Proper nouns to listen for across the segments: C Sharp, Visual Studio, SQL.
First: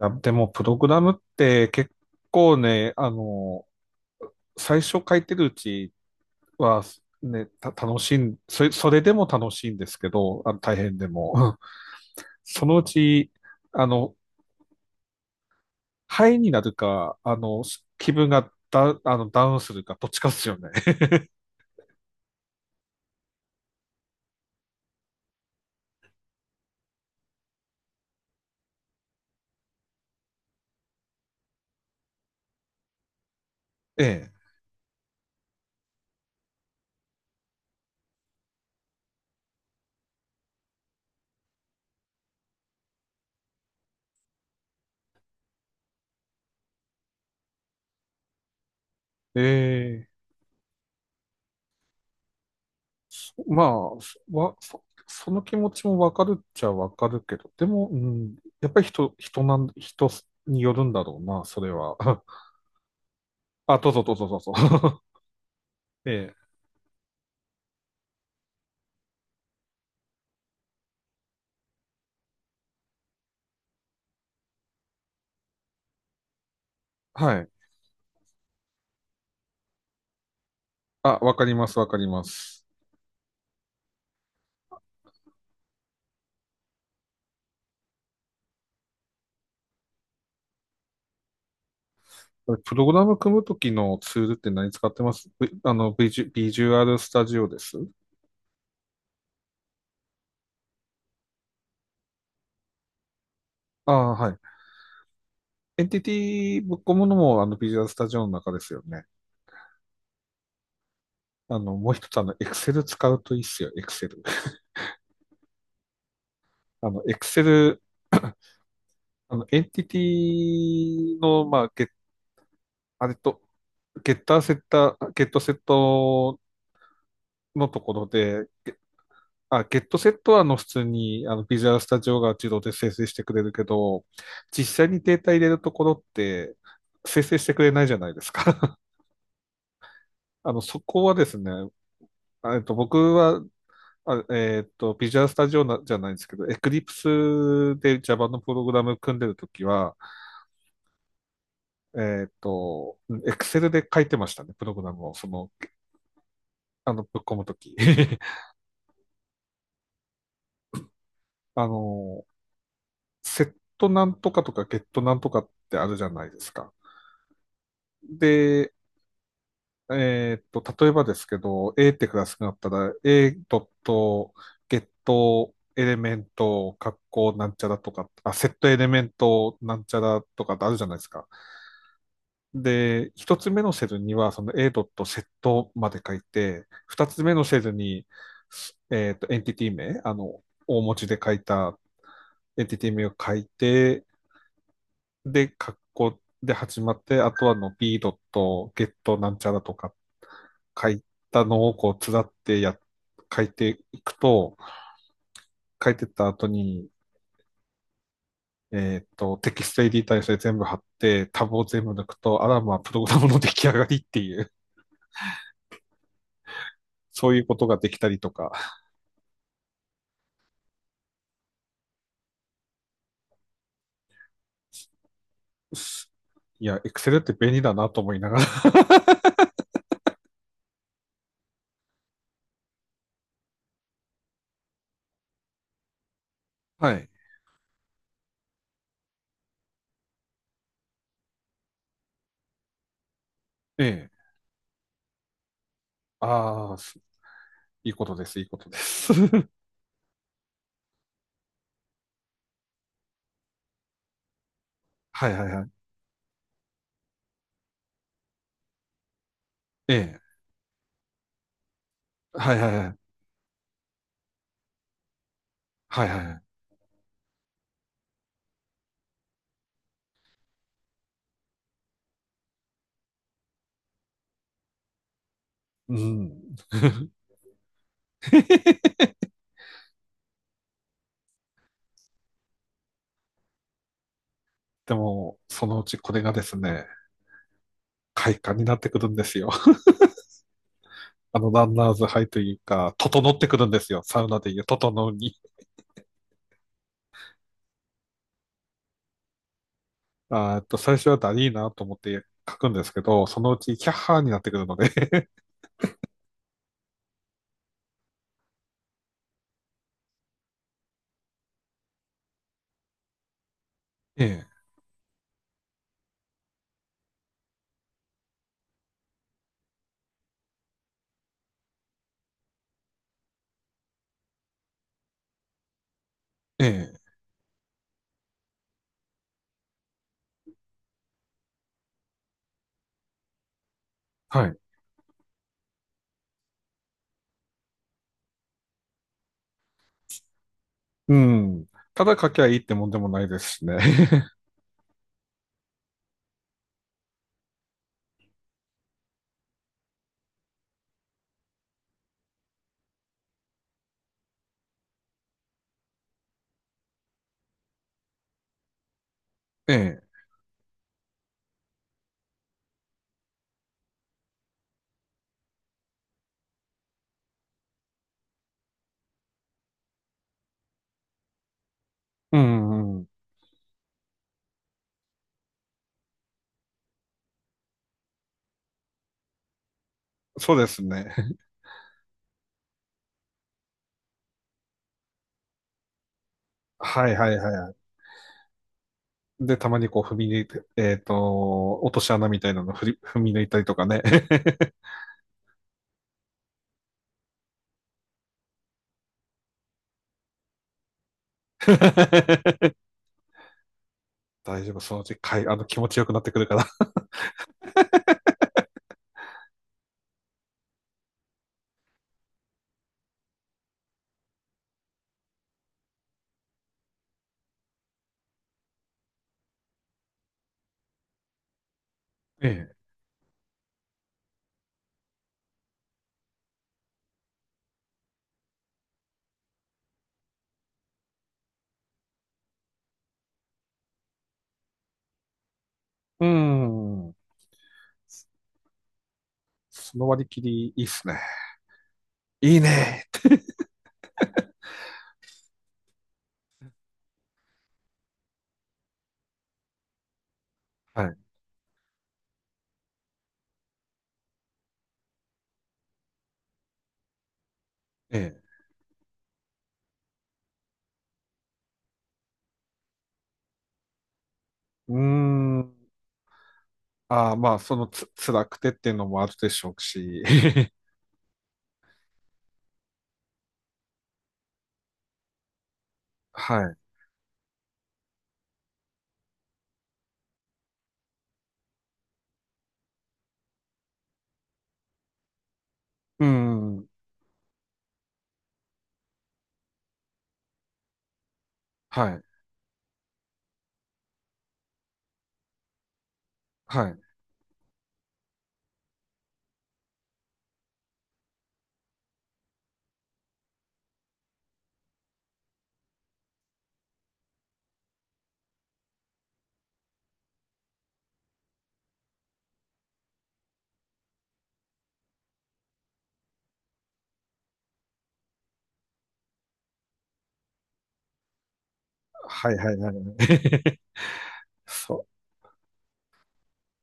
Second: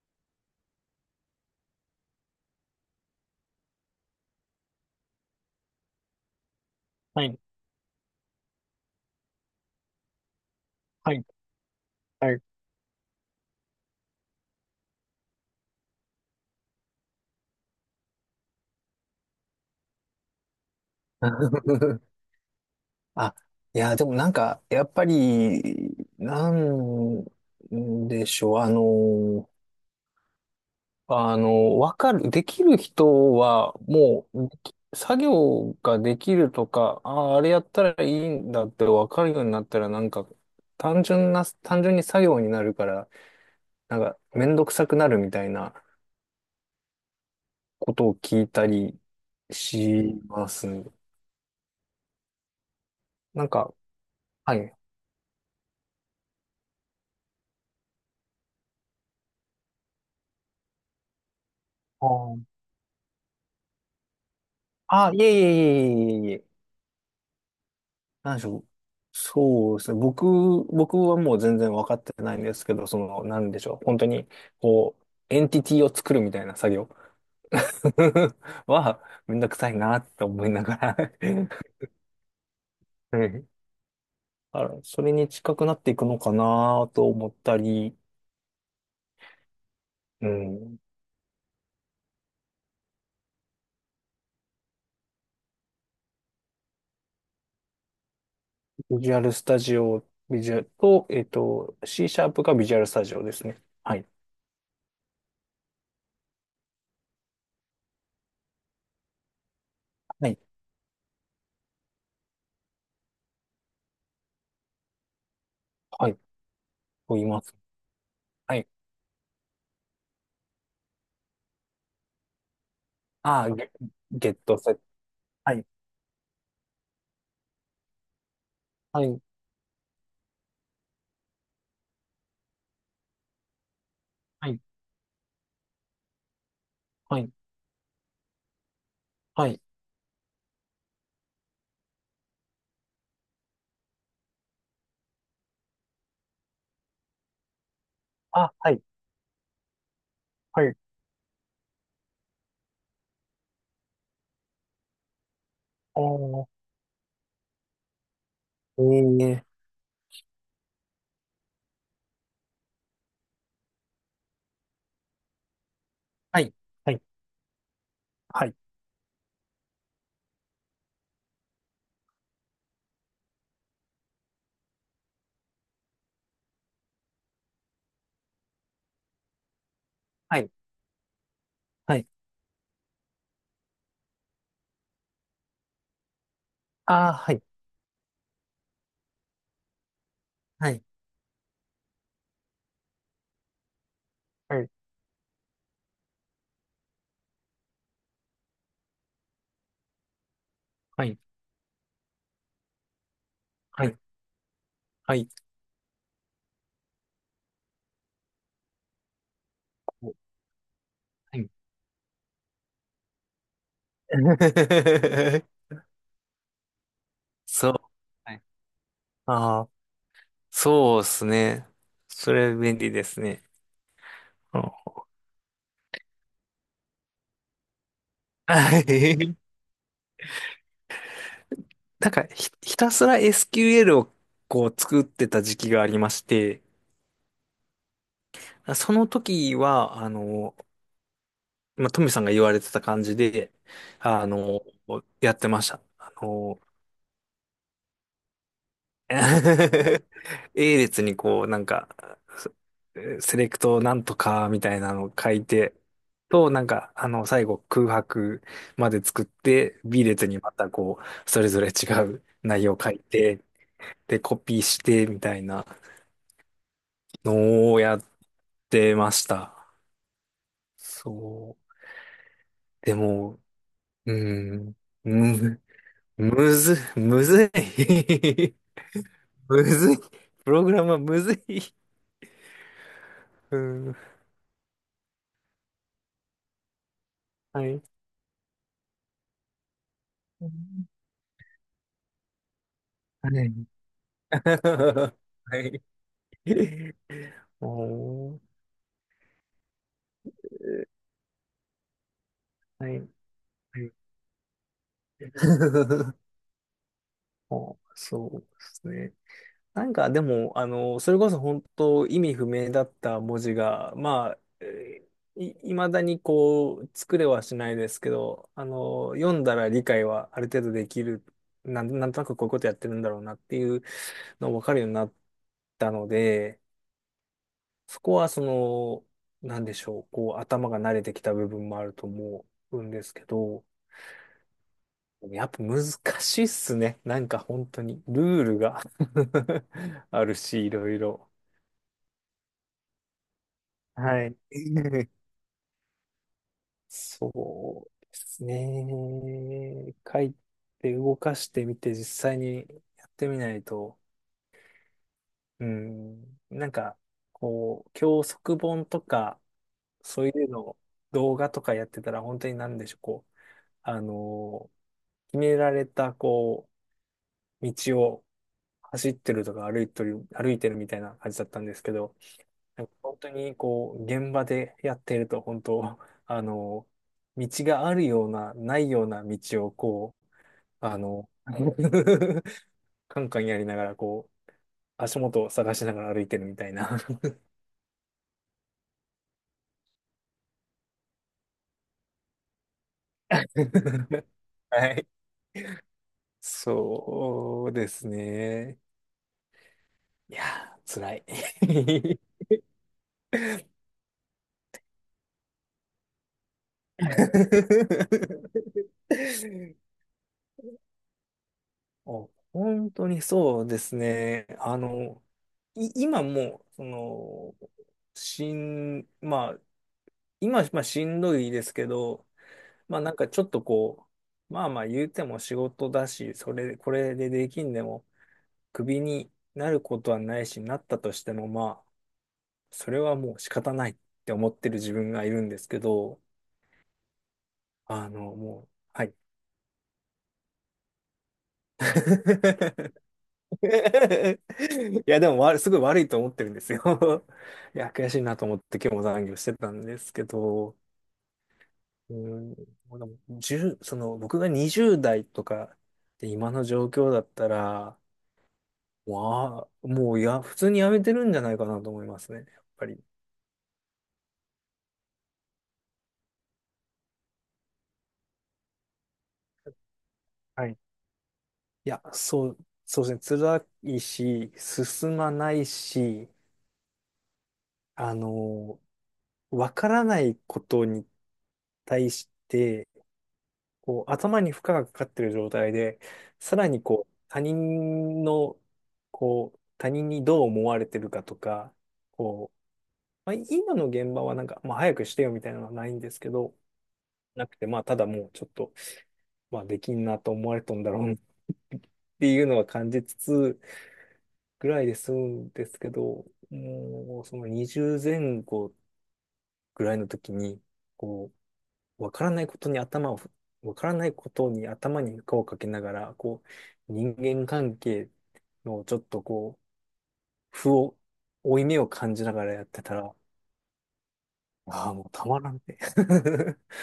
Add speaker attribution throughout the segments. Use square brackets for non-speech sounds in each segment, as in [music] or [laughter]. Speaker 1: あ、でも、プログラムって結構、最初書いてるうちは、
Speaker 2: はい、
Speaker 1: ね、た、楽しいん、それ、それでも楽しいんですけど、あの大変で
Speaker 2: はい、
Speaker 1: も。うん。
Speaker 2: はい。
Speaker 1: そのうち、あの、ハイになるか、気分がダ、あの、ダウンするか、どっちかですよね。[laughs]
Speaker 2: [laughs] あ、いや、でもなんか、やっぱり、なんでしょう、あの、わかる、できる人は、も
Speaker 1: え
Speaker 2: う、作業ができるとか、ああ、あれやったらいいんだってわかるようになったら、なんか、単純に作業になるから、なんか、めんどくさくなるみたいなことを聞いたり
Speaker 1: え。ええ。
Speaker 2: します。なん
Speaker 1: ま
Speaker 2: か、
Speaker 1: あ、そ
Speaker 2: は
Speaker 1: わ、
Speaker 2: い。
Speaker 1: そ、その気持ちもわかるっちゃわかるけど、でも、うん、やっぱり人によるんだろうな、それは。
Speaker 2: あー
Speaker 1: [laughs] あ、どうぞどうぞどうぞ。[laughs]
Speaker 2: いえい
Speaker 1: え
Speaker 2: えいえいえいえい
Speaker 1: え。
Speaker 2: え。なんでしょう。そうですね。僕はもう全然分かってないんですけど、その、なんでしょう。本当に、こう、エンティティを作るみたいな作業
Speaker 1: はい。
Speaker 2: [laughs] は、めんどくさいなって思いながら [laughs]
Speaker 1: あ、わか
Speaker 2: は
Speaker 1: ります、わかります。
Speaker 2: い。あら、それに近くなっていくのかなと思ったり、うん。
Speaker 1: プログラム組むときのツールって何使ってます v、あの、ビジュ、ビジュアルスタジオです。
Speaker 2: ビジュアルスタジオ、ビジュアルと、C シャープがビジュアルスタジオですね。
Speaker 1: あ
Speaker 2: はい。
Speaker 1: あ、はい。エンティティぶっ込むのも、あの、ビジュアルスタジオの中ですよね。
Speaker 2: はい。
Speaker 1: あの、もう一つ、あの、Excel 使うといいっすよ、Excel。
Speaker 2: はい。
Speaker 1: あの、
Speaker 2: と言います。
Speaker 1: Excel、
Speaker 2: はい。
Speaker 1: あの、エンティティの、まあ、ゲ、あれと、
Speaker 2: ああ、
Speaker 1: ゲッ
Speaker 2: ゲ
Speaker 1: タ
Speaker 2: ッ
Speaker 1: ーセ
Speaker 2: ト
Speaker 1: ッ
Speaker 2: セット。
Speaker 1: ター、ゲットセ
Speaker 2: は
Speaker 1: ッ
Speaker 2: い。
Speaker 1: トのところで、
Speaker 2: はい。
Speaker 1: あ、ゲットセットはあの普通にあのビジュアルスタジオが自動で生成してくれるけど、
Speaker 2: はい。
Speaker 1: 実際にデータ入れるところって
Speaker 2: は
Speaker 1: 生
Speaker 2: い。
Speaker 1: 成してくれないじゃないですか。
Speaker 2: はい。
Speaker 1: [laughs] あの、そこはですね、僕は、ビジュアルスタジオなじゃないんですけど、Eclipse で Java のプ
Speaker 2: あ、
Speaker 1: ログ
Speaker 2: はい、
Speaker 1: ラム組んでるときは、
Speaker 2: はい。
Speaker 1: えっと、Excel で書いてましたね、プログラムを、その、
Speaker 2: おー、
Speaker 1: あの、ぶっ込むとき。[laughs]
Speaker 2: ええ。
Speaker 1: あの、セットなんとかとかゲットなんとかってあるじゃないで
Speaker 2: は
Speaker 1: す
Speaker 2: い、
Speaker 1: か。
Speaker 2: はい、はい、
Speaker 1: で、えーっと、例えばですけど、A ってクラスがあったら、A.get エレメント、格好なんちゃらとか、あ、セットエレメントなんちゃら
Speaker 2: は
Speaker 1: と
Speaker 2: い、
Speaker 1: かってあるじゃないですか。
Speaker 2: はい。
Speaker 1: で、一つ目のセルには、その A s e t まで書いて、二
Speaker 2: あー、
Speaker 1: つ
Speaker 2: は
Speaker 1: 目
Speaker 2: い、
Speaker 1: のセルに、えーっと、エンティティ名、あの、
Speaker 2: は
Speaker 1: 大
Speaker 2: い、
Speaker 1: 文字で書いたエンティティ名を書いて、
Speaker 2: はい、
Speaker 1: で、カッコで始まって、あとはの B ドット、ゲットなんちゃらとか書い
Speaker 2: はい、
Speaker 1: たのをこう、つらってや、書いて
Speaker 2: はい、
Speaker 1: いくと、
Speaker 2: はい。
Speaker 1: 書いてった後に、えっと、テキストエディターにそれ全部貼って、
Speaker 2: は
Speaker 1: タ
Speaker 2: い。
Speaker 1: ブを全部抜くと、あらまあ、プログラムの出来上がりっていう、
Speaker 2: [laughs]
Speaker 1: [laughs] そういうこと
Speaker 2: そう。
Speaker 1: ができたりと
Speaker 2: はい。
Speaker 1: か、
Speaker 2: ああ、そうですね。それ便利ですね。うん。
Speaker 1: いや、Excel って便利だなと思いながら。[laughs]
Speaker 2: はい。 [laughs] なんかひたすら SQL をこう作ってた時期がありまして、
Speaker 1: はい。
Speaker 2: その時は、あの、まあ、トミさんが言われてた感じで、
Speaker 1: ええ。
Speaker 2: あの、やってました。あの、
Speaker 1: ああ、いいことです、いいことで
Speaker 2: [laughs]
Speaker 1: す。[laughs]
Speaker 2: A 列にこう、なんか、セセレクトなんとかみたいなのを
Speaker 1: は
Speaker 2: 書
Speaker 1: いは
Speaker 2: い
Speaker 1: いはい。
Speaker 2: て、と、なんか、あの、最後空白まで作って、
Speaker 1: え
Speaker 2: B
Speaker 1: え。
Speaker 2: 列にまたこう、それぞれ違う
Speaker 1: はい
Speaker 2: 内
Speaker 1: は
Speaker 2: 容
Speaker 1: い
Speaker 2: を
Speaker 1: は
Speaker 2: 書
Speaker 1: い。
Speaker 2: いて、で、コピーして、みたいな
Speaker 1: はいはいはい。
Speaker 2: のをやってました。そう。でも、うーん、む、
Speaker 1: うん。[laughs]
Speaker 2: むずい。
Speaker 1: [laughs]
Speaker 2: [laughs] むずい。プログラムはむずい。うん。
Speaker 1: でも、そのうちこれがですね、
Speaker 2: はい。
Speaker 1: 快感になってくるんですよ。[laughs] あの、ランナーズハイというか、整
Speaker 2: は
Speaker 1: ってくる
Speaker 2: い。
Speaker 1: んですよ。サウナでいう、整う
Speaker 2: [laughs]
Speaker 1: に。
Speaker 2: はい。[laughs] おー、
Speaker 1: [laughs] あっと、最初はダリーなと思って書くんで
Speaker 2: は
Speaker 1: す
Speaker 2: い。
Speaker 1: けど、そのうち
Speaker 2: は
Speaker 1: キャ
Speaker 2: い。
Speaker 1: ッハーになってくるので。[laughs]
Speaker 2: [laughs] お、そうですね。なんかでも、あの、それこそ本当意味不明だった文字が、まあ、
Speaker 1: え
Speaker 2: いまだにこう、作れはしないですけど、あの、読んだら理解はある程度できる、なんとなくこういうことやってるんだろうなっていうの分かるようになったので、
Speaker 1: え、ええ、
Speaker 2: そこはその、なんでしょう、こう頭が慣れてきた部分もあると思うんですけど、
Speaker 1: はい。
Speaker 2: やっぱ難しいっすね。なんか本当にルールが [laughs] あるし、いろい
Speaker 1: う
Speaker 2: ろ。
Speaker 1: ん。ただ書きゃいいってもんでもないですしね。
Speaker 2: は
Speaker 1: [laughs]
Speaker 2: い。[laughs] そうですね。書いて動かしてみて実際にやってみないと、うん、なんかこう、教則本とか、
Speaker 1: ええ、
Speaker 2: そういうのを動画とかやってたら本当になんでしょう、こう、あの、決められた、こう、道を走ってるとか歩いてるみたいな感じだったんですけど、
Speaker 1: う
Speaker 2: なんか
Speaker 1: ん、うん。
Speaker 2: 本当にこう、現場でやってると、本当、[laughs] あの、道があるような、ないような道をこ
Speaker 1: そうです
Speaker 2: う、あ
Speaker 1: ね。
Speaker 2: の、
Speaker 1: [laughs]
Speaker 2: [laughs] カンカンやりながら、こう、足元を探しながら歩いてるみたいな。
Speaker 1: はいはいはい。で、たまにこう踏み抜いて、えっと、落とし穴みたいなの振り踏み抜いたりとかね。
Speaker 2: [laughs] はい。そうですね。いやー、辛い。
Speaker 1: [laughs] 大丈夫、そのうちかい、あの、気持ちよくなってくるから。[laughs]
Speaker 2: [laughs] あ、本当にそうですね。あの、今もう、その、しん、まあ、今、まあ、しんどいですけど、
Speaker 1: ええ。
Speaker 2: まあ、なんかちょっとこう、まあまあ言うても仕事だし、これでできんでも、クビになることはないし、なったとしても、まあ、それはもう仕方ないって思ってる自分がいるんですけど、
Speaker 1: うん。
Speaker 2: あの、もう、はい。
Speaker 1: その割り切り、いいっすね。いい
Speaker 2: [laughs]
Speaker 1: ねーって。
Speaker 2: [laughs] いや、でもわ、すごい悪いと思ってるんですよ。[laughs] いや、悔しいなと思って今日も残業してたんですけど、
Speaker 1: はい。
Speaker 2: うん、でも10、その、僕が20代とかで今の状況だったら、
Speaker 1: ええ。
Speaker 2: わあ、もういや、普通に辞めてるんじゃないかなと思いますね、やっぱり。
Speaker 1: うーん。ああ、まあ、そのつ、辛くてっていうのもあるでしょうし。
Speaker 2: はい。
Speaker 1: [laughs]
Speaker 2: いや、そうですね、辛いし、進まないし、
Speaker 1: はい。
Speaker 2: あの、わからないことに対して、こう、頭に負荷がかかってる状態で、
Speaker 1: う
Speaker 2: さらに
Speaker 1: ん。
Speaker 2: こう、他人の、こう、他人にどう思われてるかとか、
Speaker 1: はい。
Speaker 2: こう、まあ、今の現場はなんか、まあ、早くしてよみたいなのはないんですけど、
Speaker 1: はい。
Speaker 2: なくて、まあ、ただもうちょっと、まあ、できんなと思われたんだろうなっていうのは感じつつぐらいで済むんですけど、もう、その20前後ぐらいの時に、こう、わからないことに頭を、わからないことに頭に負荷をかけながら、こう、人間関係のちょっとこう、負い目を感じなが
Speaker 1: は
Speaker 2: ら
Speaker 1: い、
Speaker 2: や
Speaker 1: は
Speaker 2: っ
Speaker 1: い、
Speaker 2: て
Speaker 1: はい
Speaker 2: た
Speaker 1: は
Speaker 2: ら、
Speaker 1: い。[laughs]
Speaker 2: ああ、も
Speaker 1: そ
Speaker 2: うたまらんね。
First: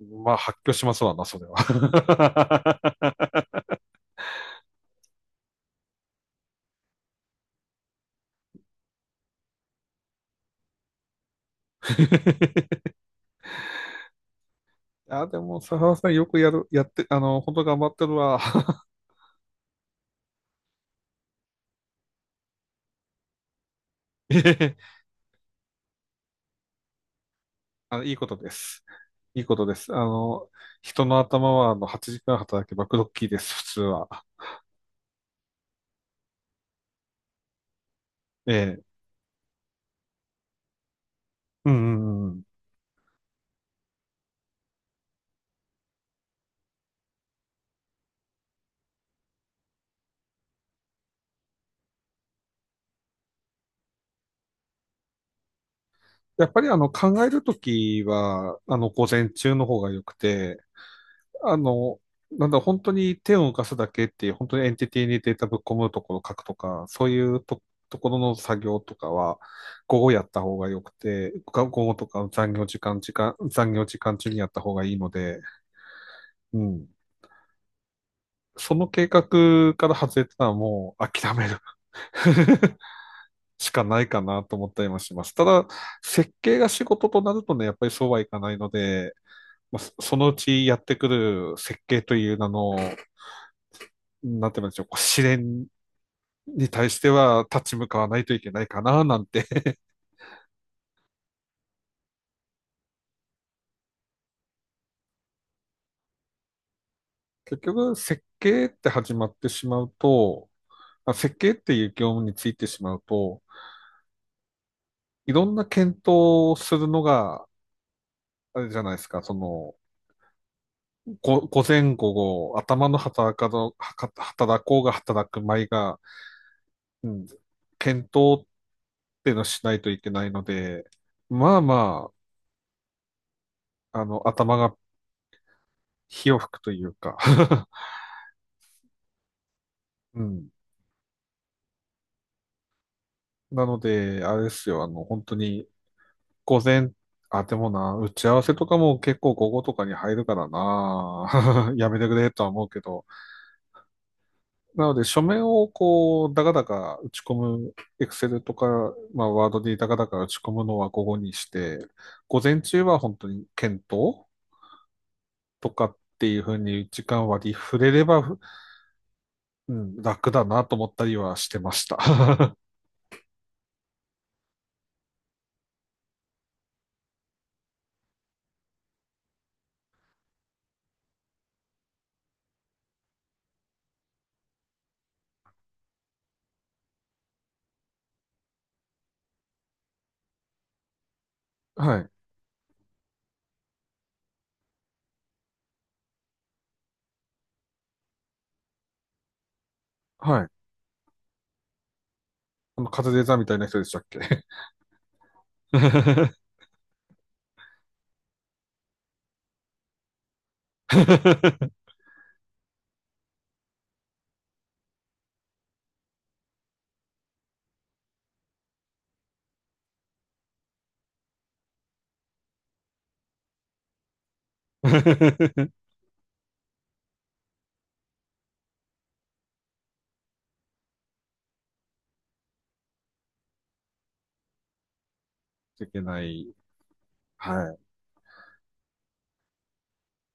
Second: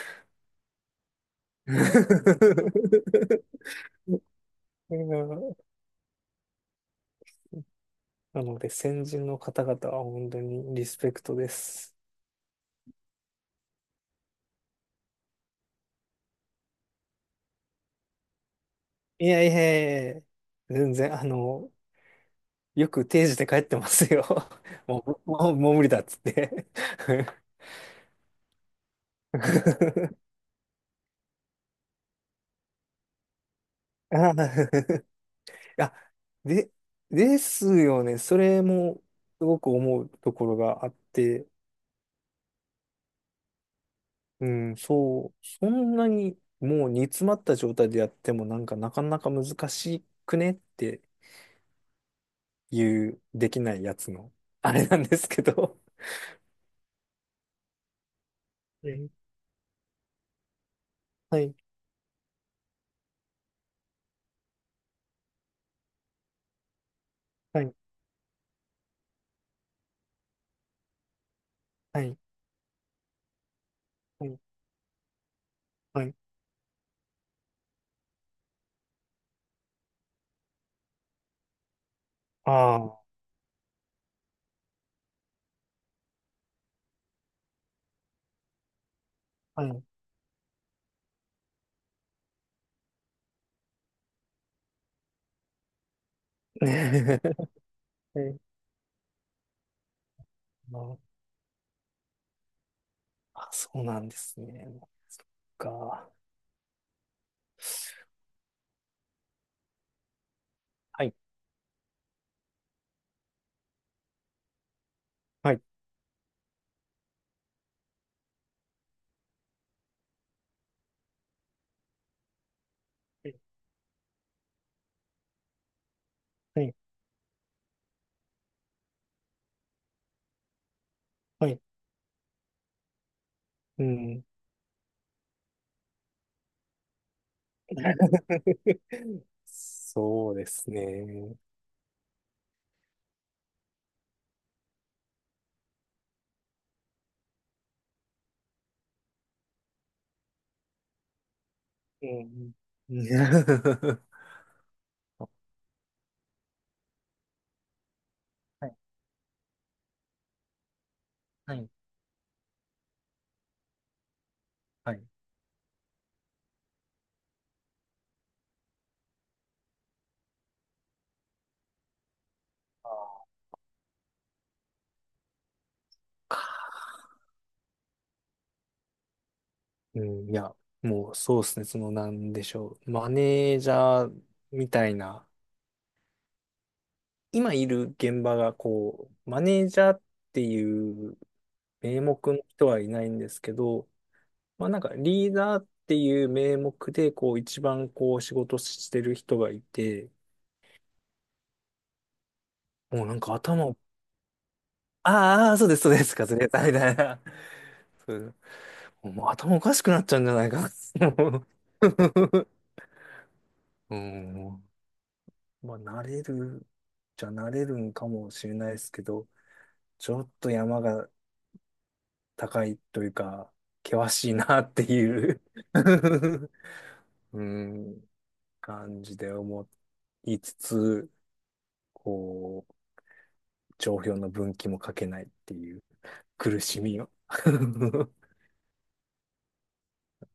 Speaker 1: う。まあ、発狂しますわな、それは。
Speaker 2: [laughs] うん。なので、先人の方々は本当にリスペクトです。
Speaker 1: [laughs] あ、でも、佐原さんよくやる、やって、あの、本当頑張ってるわ。
Speaker 2: いやいやいや、全然、あの、よく定時で帰ってますよ。[laughs]
Speaker 1: [laughs]
Speaker 2: もう、もう、もう無理だっつって。
Speaker 1: あの、いいことです。いいことです。あ
Speaker 2: [laughs]
Speaker 1: の、人の頭はあの8時間働けばクロッキーです、普通は。
Speaker 2: ああ、あ、で、ですよね。そ
Speaker 1: え
Speaker 2: れ
Speaker 1: え。
Speaker 2: もすごく思うところがあって、
Speaker 1: うんうんうんうん。
Speaker 2: うん、そう、そんなにもう煮詰まった状態でやってもなんかなかなか難しくねっていうできないやつの、あれなんですけど。
Speaker 1: やっぱりあの考えるときは、あの
Speaker 2: う
Speaker 1: 午
Speaker 2: ん。
Speaker 1: 前中の方が良くて、
Speaker 2: は
Speaker 1: あ
Speaker 2: い、
Speaker 1: の、なんだ、本当に手を動かすだけっていう、本当にエンティティにデータぶっ込むところを書くとか、そういうと、
Speaker 2: はい、
Speaker 1: ところの作業とかは、午後やった方が良くて、が午後
Speaker 2: は
Speaker 1: と
Speaker 2: い、
Speaker 1: か残業時間
Speaker 2: は
Speaker 1: 中に
Speaker 2: い、
Speaker 1: やった方がいいので、
Speaker 2: はい。
Speaker 1: うん。その計画から外れたらもう諦める。[laughs]
Speaker 2: あ
Speaker 1: しかないかなと思ったりもします。ただ、設計が仕事となるとね、やっぱりそうはいかないので、
Speaker 2: あ、は
Speaker 1: まあ、
Speaker 2: い。
Speaker 1: そのうちやってくる設計という名の、なんて言うんでしょう、こう試練に対して
Speaker 2: [laughs]
Speaker 1: は立ち向かわな
Speaker 2: は
Speaker 1: いと
Speaker 2: い。
Speaker 1: いけないかな、なんて。[laughs]
Speaker 2: ああ、そうなんですね。なんか。
Speaker 1: 結局、設計って始まってしまうと、
Speaker 2: は
Speaker 1: ま
Speaker 2: い、
Speaker 1: あ設計っていう業務についてしまうと、いろ
Speaker 2: は
Speaker 1: ん
Speaker 2: い、
Speaker 1: な検討をするのが、あれじゃないですか、その、ご午前午後、頭の
Speaker 2: は
Speaker 1: 働
Speaker 2: い、
Speaker 1: かど、はか働こうが働く前が、
Speaker 2: はい。
Speaker 1: うん、検討っていうのをしないといけないので、
Speaker 2: は
Speaker 1: ま
Speaker 2: い。
Speaker 1: あま
Speaker 2: う
Speaker 1: あ、あ
Speaker 2: ん。
Speaker 1: の、頭が火を吹くというか。
Speaker 2: [laughs]
Speaker 1: [laughs] う
Speaker 2: そうで
Speaker 1: ん。
Speaker 2: すね。
Speaker 1: なので、あれですよ、あの、本当に、午前、あ、でもな、打ち合わせとかも結構午後とかに入るからな、[laughs] やめ
Speaker 2: う
Speaker 1: てくれとは
Speaker 2: ん。
Speaker 1: 思うけ
Speaker 2: う
Speaker 1: ど、
Speaker 2: ん [laughs]
Speaker 1: なので、書面をこう、だかだか打ち込む、エクセルと
Speaker 2: はい、
Speaker 1: か、まあ、ワードでだかだか打ち込むのは午後にし
Speaker 2: はい、
Speaker 1: て、午前中は本当に検討
Speaker 2: はい。
Speaker 1: とかっていうふうに時間割り触れれば、うん、楽だなと思ったりはしてました。[laughs]
Speaker 2: うん、いや、もうそうですね。その、なんでしょう。マネージャーみたいな、今いる現場がこう、マネージャーっていう
Speaker 1: は
Speaker 2: 名
Speaker 1: い。
Speaker 2: 目の人はいないんですけど、まあなんかリーダーっていう名目で、こう、一番こう、仕事してる人がいて、
Speaker 1: はい。あの、カ
Speaker 2: もう
Speaker 1: ズ
Speaker 2: なん
Speaker 1: レー
Speaker 2: か
Speaker 1: ザーみたいな
Speaker 2: 頭、
Speaker 1: 人でしたっけ？
Speaker 2: あーあー、そうです、そうです、カズ
Speaker 1: [laughs]
Speaker 2: レーザーみたいな。そう、もう頭おかしくなっちゃうんじゃないか。もう [laughs] うん。まあ、慣れる、じゃ慣れるんかもしれないですけど、ちょっと山が高いというか、険しいなっていう
Speaker 1: [laughs]
Speaker 2: [laughs] うん、感じで思いつつ、こう、帳票の分岐も書けないっていう
Speaker 1: いけない。
Speaker 2: 苦しみを。
Speaker 1: はい。
Speaker 2: [laughs]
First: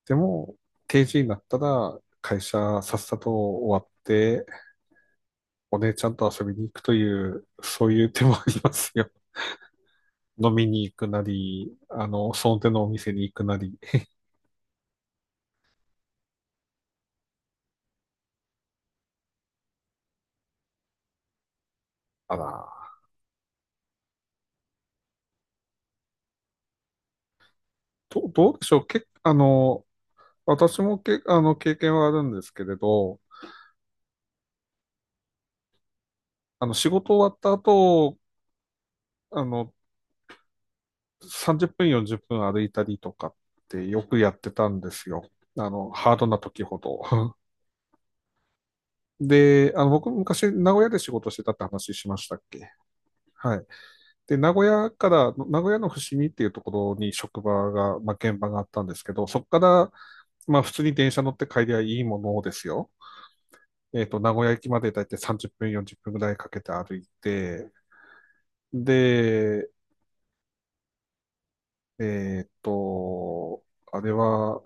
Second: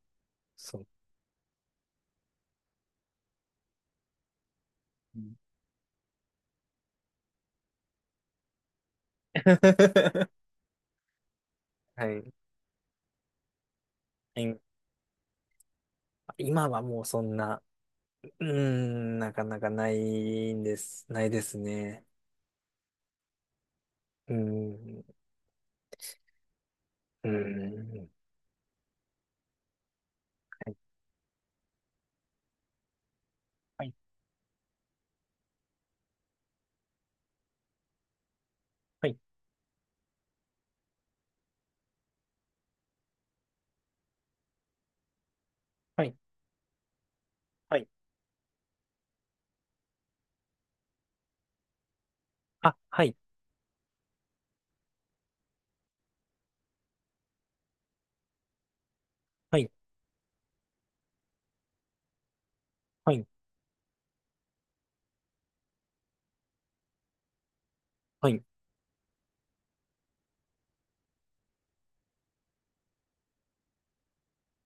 Speaker 1: でも、
Speaker 2: そう。
Speaker 1: 定時になったら、会社さっさと終わって、お姉ちゃんと遊びに行くという、そういう手もありますよ。[laughs]
Speaker 2: [laughs]
Speaker 1: 飲みに行くなり、
Speaker 2: は
Speaker 1: あ
Speaker 2: い。
Speaker 1: の、その手のお店に行くなり。
Speaker 2: え、今はもうそんな、うーん、なかなかないんです、ないですね。
Speaker 1: あら、
Speaker 2: うーん、うーん。
Speaker 1: どうでしょう。あの、私もけ、あの、経験はあるんですけれど、
Speaker 2: はい、
Speaker 1: あの、仕事終わった後、
Speaker 2: はい、
Speaker 1: あの、30分、40分歩いたりとかってよくやってたんですよ。あの、
Speaker 2: は
Speaker 1: ハ
Speaker 2: い、
Speaker 1: ードな時ほど。[laughs]
Speaker 2: はい。
Speaker 1: で、あの、僕昔名古屋で仕事してたって話しましたっけ？
Speaker 2: あ、はい、
Speaker 1: はい。で、名古屋から、名古屋の伏見っていうところに職場が、まあ、現場があったんですけど、そこ
Speaker 2: は
Speaker 1: か
Speaker 2: い、
Speaker 1: ら、まあ、普通に電車乗って帰りゃいいものですよ。
Speaker 2: はい、
Speaker 1: えっと、名古屋駅までだいたい30分、40分ぐらいかけて歩いて、
Speaker 2: はい。
Speaker 1: で、えっと、あれは、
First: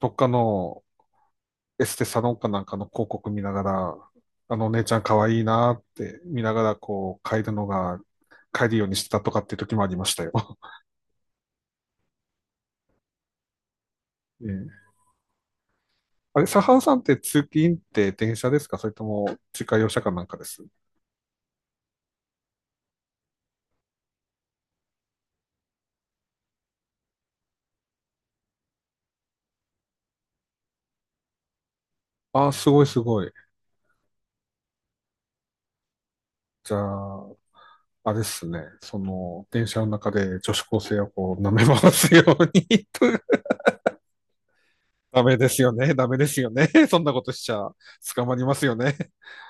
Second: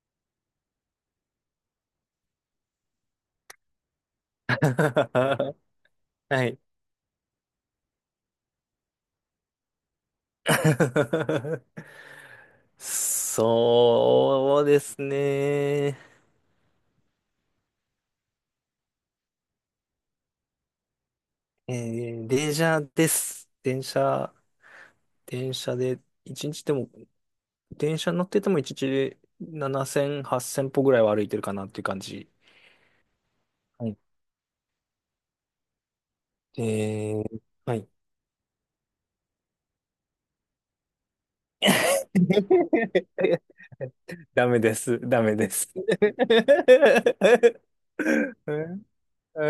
Speaker 1: どっかのエステサロンかなんかの広告見ながら、あのお姉ちゃん可愛い
Speaker 2: [laughs]
Speaker 1: なって見
Speaker 2: は
Speaker 1: な
Speaker 2: い。
Speaker 1: がらこう変えるのが、帰るようにしてたとかっていう時もありましたよ。
Speaker 2: [laughs] そう
Speaker 1: [laughs]
Speaker 2: で
Speaker 1: ええ。
Speaker 2: すね。
Speaker 1: あれ、サハンさんって通勤って電車ですか、それとも自家用車かなんかです
Speaker 2: えー、電車です。電車で、一日でも、電車乗ってても一日で7000、8000歩ぐらいは歩いてるかなっていう感じ。
Speaker 1: ああ、すごいすごい。じゃ
Speaker 2: え
Speaker 1: あ、
Speaker 2: ー、はい。
Speaker 1: あれですね。その、電車の中で女子高生をこう舐め回すように [laughs] と。
Speaker 2: [laughs] ダメです。ダ
Speaker 1: ダ
Speaker 2: メ
Speaker 1: メで
Speaker 2: で
Speaker 1: すよ
Speaker 2: す。
Speaker 1: ね。
Speaker 2: [laughs]
Speaker 1: ダメですよね。そんなことしちゃ捕まりま
Speaker 2: は
Speaker 1: すよ
Speaker 2: い、
Speaker 1: ね。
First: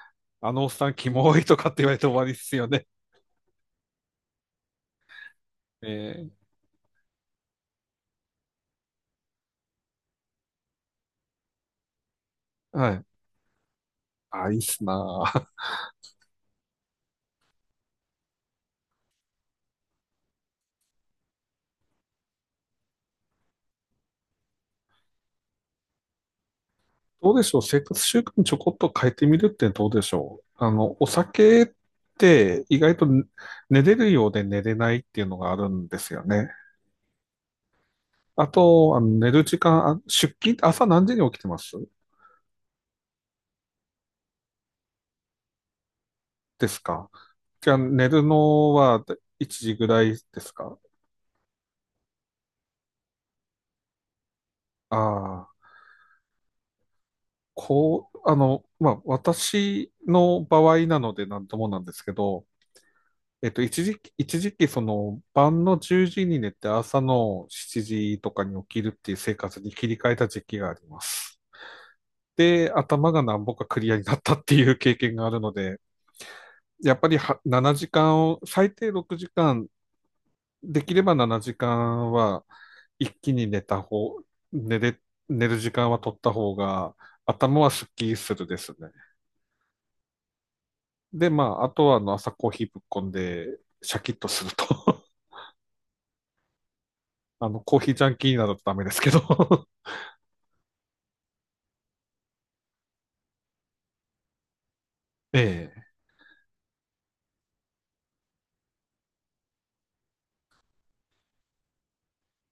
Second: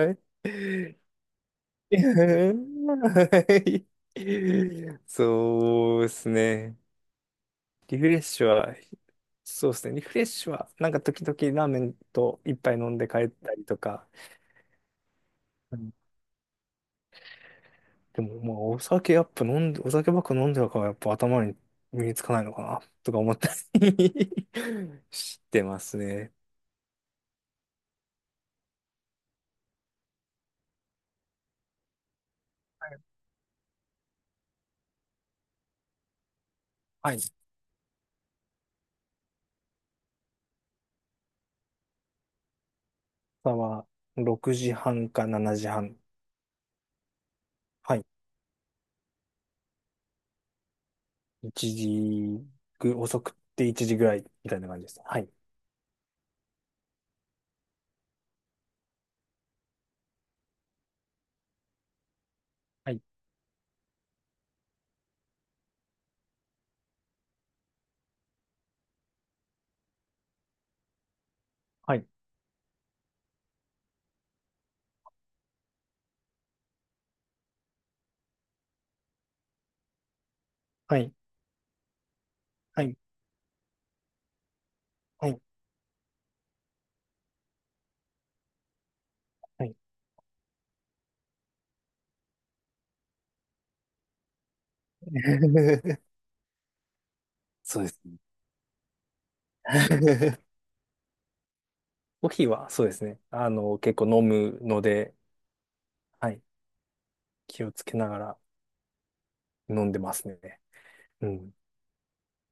Speaker 2: はい。
Speaker 1: あのおっさんキモいとかって言われて終わりですよね。え
Speaker 2: そうです
Speaker 1: ー、
Speaker 2: ね。リフレッシュは、そうですね。リフレッシュは、なんか時々ラーメンと一杯飲
Speaker 1: は
Speaker 2: ん
Speaker 1: い。
Speaker 2: で帰ったりとか、
Speaker 1: あ、いいっすなあ。
Speaker 2: でも、まあ、お酒やっぱ飲んで、お酒ばっか飲んじゃうから、やっぱ頭に身につかないのかな、とか思ったり [laughs] してますね。
Speaker 1: どうでしょう、生活習慣ちょこっと変えてみるって。どうでしょう、あの、お酒って意外とね、寝れるようで寝れないっていうのがあるんですよね。
Speaker 2: はい。朝
Speaker 1: あと、あの寝る時間、あ、出勤、朝何時に起きてます
Speaker 2: は6時半か7時半。
Speaker 1: ですか？じゃあ
Speaker 2: はい。
Speaker 1: 寝るのは1時ぐらいですか？
Speaker 2: 1時ぐ、遅くて1時ぐらい、みたいな感じです。はい。
Speaker 1: ああ、こう、あの、まあ、私の場合なのでなんともなんですけど、
Speaker 2: はい。
Speaker 1: えっと、一時期、その、晩の10時に寝て朝の7時とかに起きるっていう生活に切り替えた時期があります。
Speaker 2: はい。
Speaker 1: で、頭がなんぼかクリアになったっていう経験があるので、やっぱり7時間を、最低6時間、でき
Speaker 2: は
Speaker 1: れ
Speaker 2: い。
Speaker 1: ば7時間は
Speaker 2: はい。
Speaker 1: 一気に寝た方、寝れ、
Speaker 2: はい。
Speaker 1: 寝る時間は取った方が、頭はスッキリするですね。
Speaker 2: はい。
Speaker 1: で、まあ、あとはあの朝コーヒーぶっこんで、シャキッとすると。
Speaker 2: [laughs]
Speaker 1: あの、コ
Speaker 2: そ
Speaker 1: ー
Speaker 2: うで
Speaker 1: ヒー
Speaker 2: す
Speaker 1: ジャン
Speaker 2: ね。
Speaker 1: キーなどとダメですけど。[laughs]
Speaker 2: [laughs] コーヒーは、そうですね。あの、結構飲むので、
Speaker 1: ええ。
Speaker 2: はい。気をつけながら飲んでますね。うん。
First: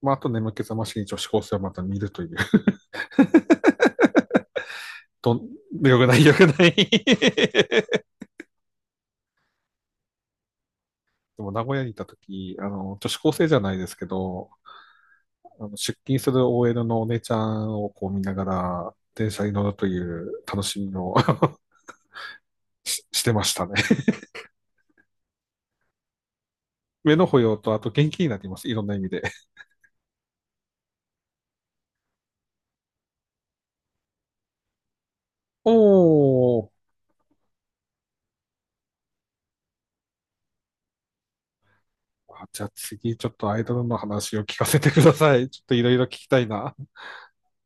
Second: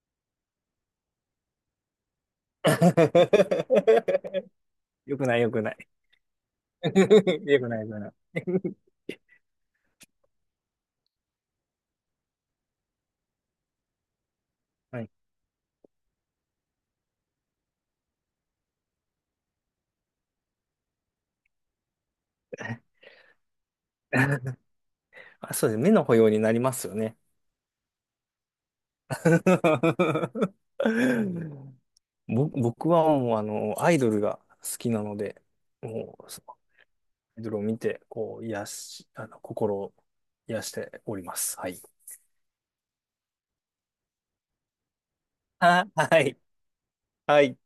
Speaker 1: まあ、あと眠気覚ましに女子高生をまた見るという。
Speaker 2: [laughs] よくな
Speaker 1: と、
Speaker 2: い、よくない。
Speaker 1: よくない、よくない。
Speaker 2: [laughs] よくない、よく
Speaker 1: [laughs]
Speaker 2: ない。[laughs]
Speaker 1: でも、名古屋にいたとき、あの、女子高生じゃないですけど、
Speaker 2: はい。
Speaker 1: あの出勤する OL のお姉ちゃんをこう見ながら、電車に乗るという楽しみを [laughs] してましたね。
Speaker 2: [laughs] あ、そうです。目の保養になりますよ
Speaker 1: 目
Speaker 2: ね。
Speaker 1: の保養と、あと元気になります。いろんな意味で。
Speaker 2: [laughs] 僕はもう、あの、アイドルが好きなので、もう、その
Speaker 1: おー。
Speaker 2: アイドルを見て、こう、あの、心を癒しております。はい。
Speaker 1: じゃあ次、ちょっとアイドルの話を聞かせてください。ちょっといろいろ聞
Speaker 2: は
Speaker 1: き
Speaker 2: い。
Speaker 1: たいな。
Speaker 2: はい。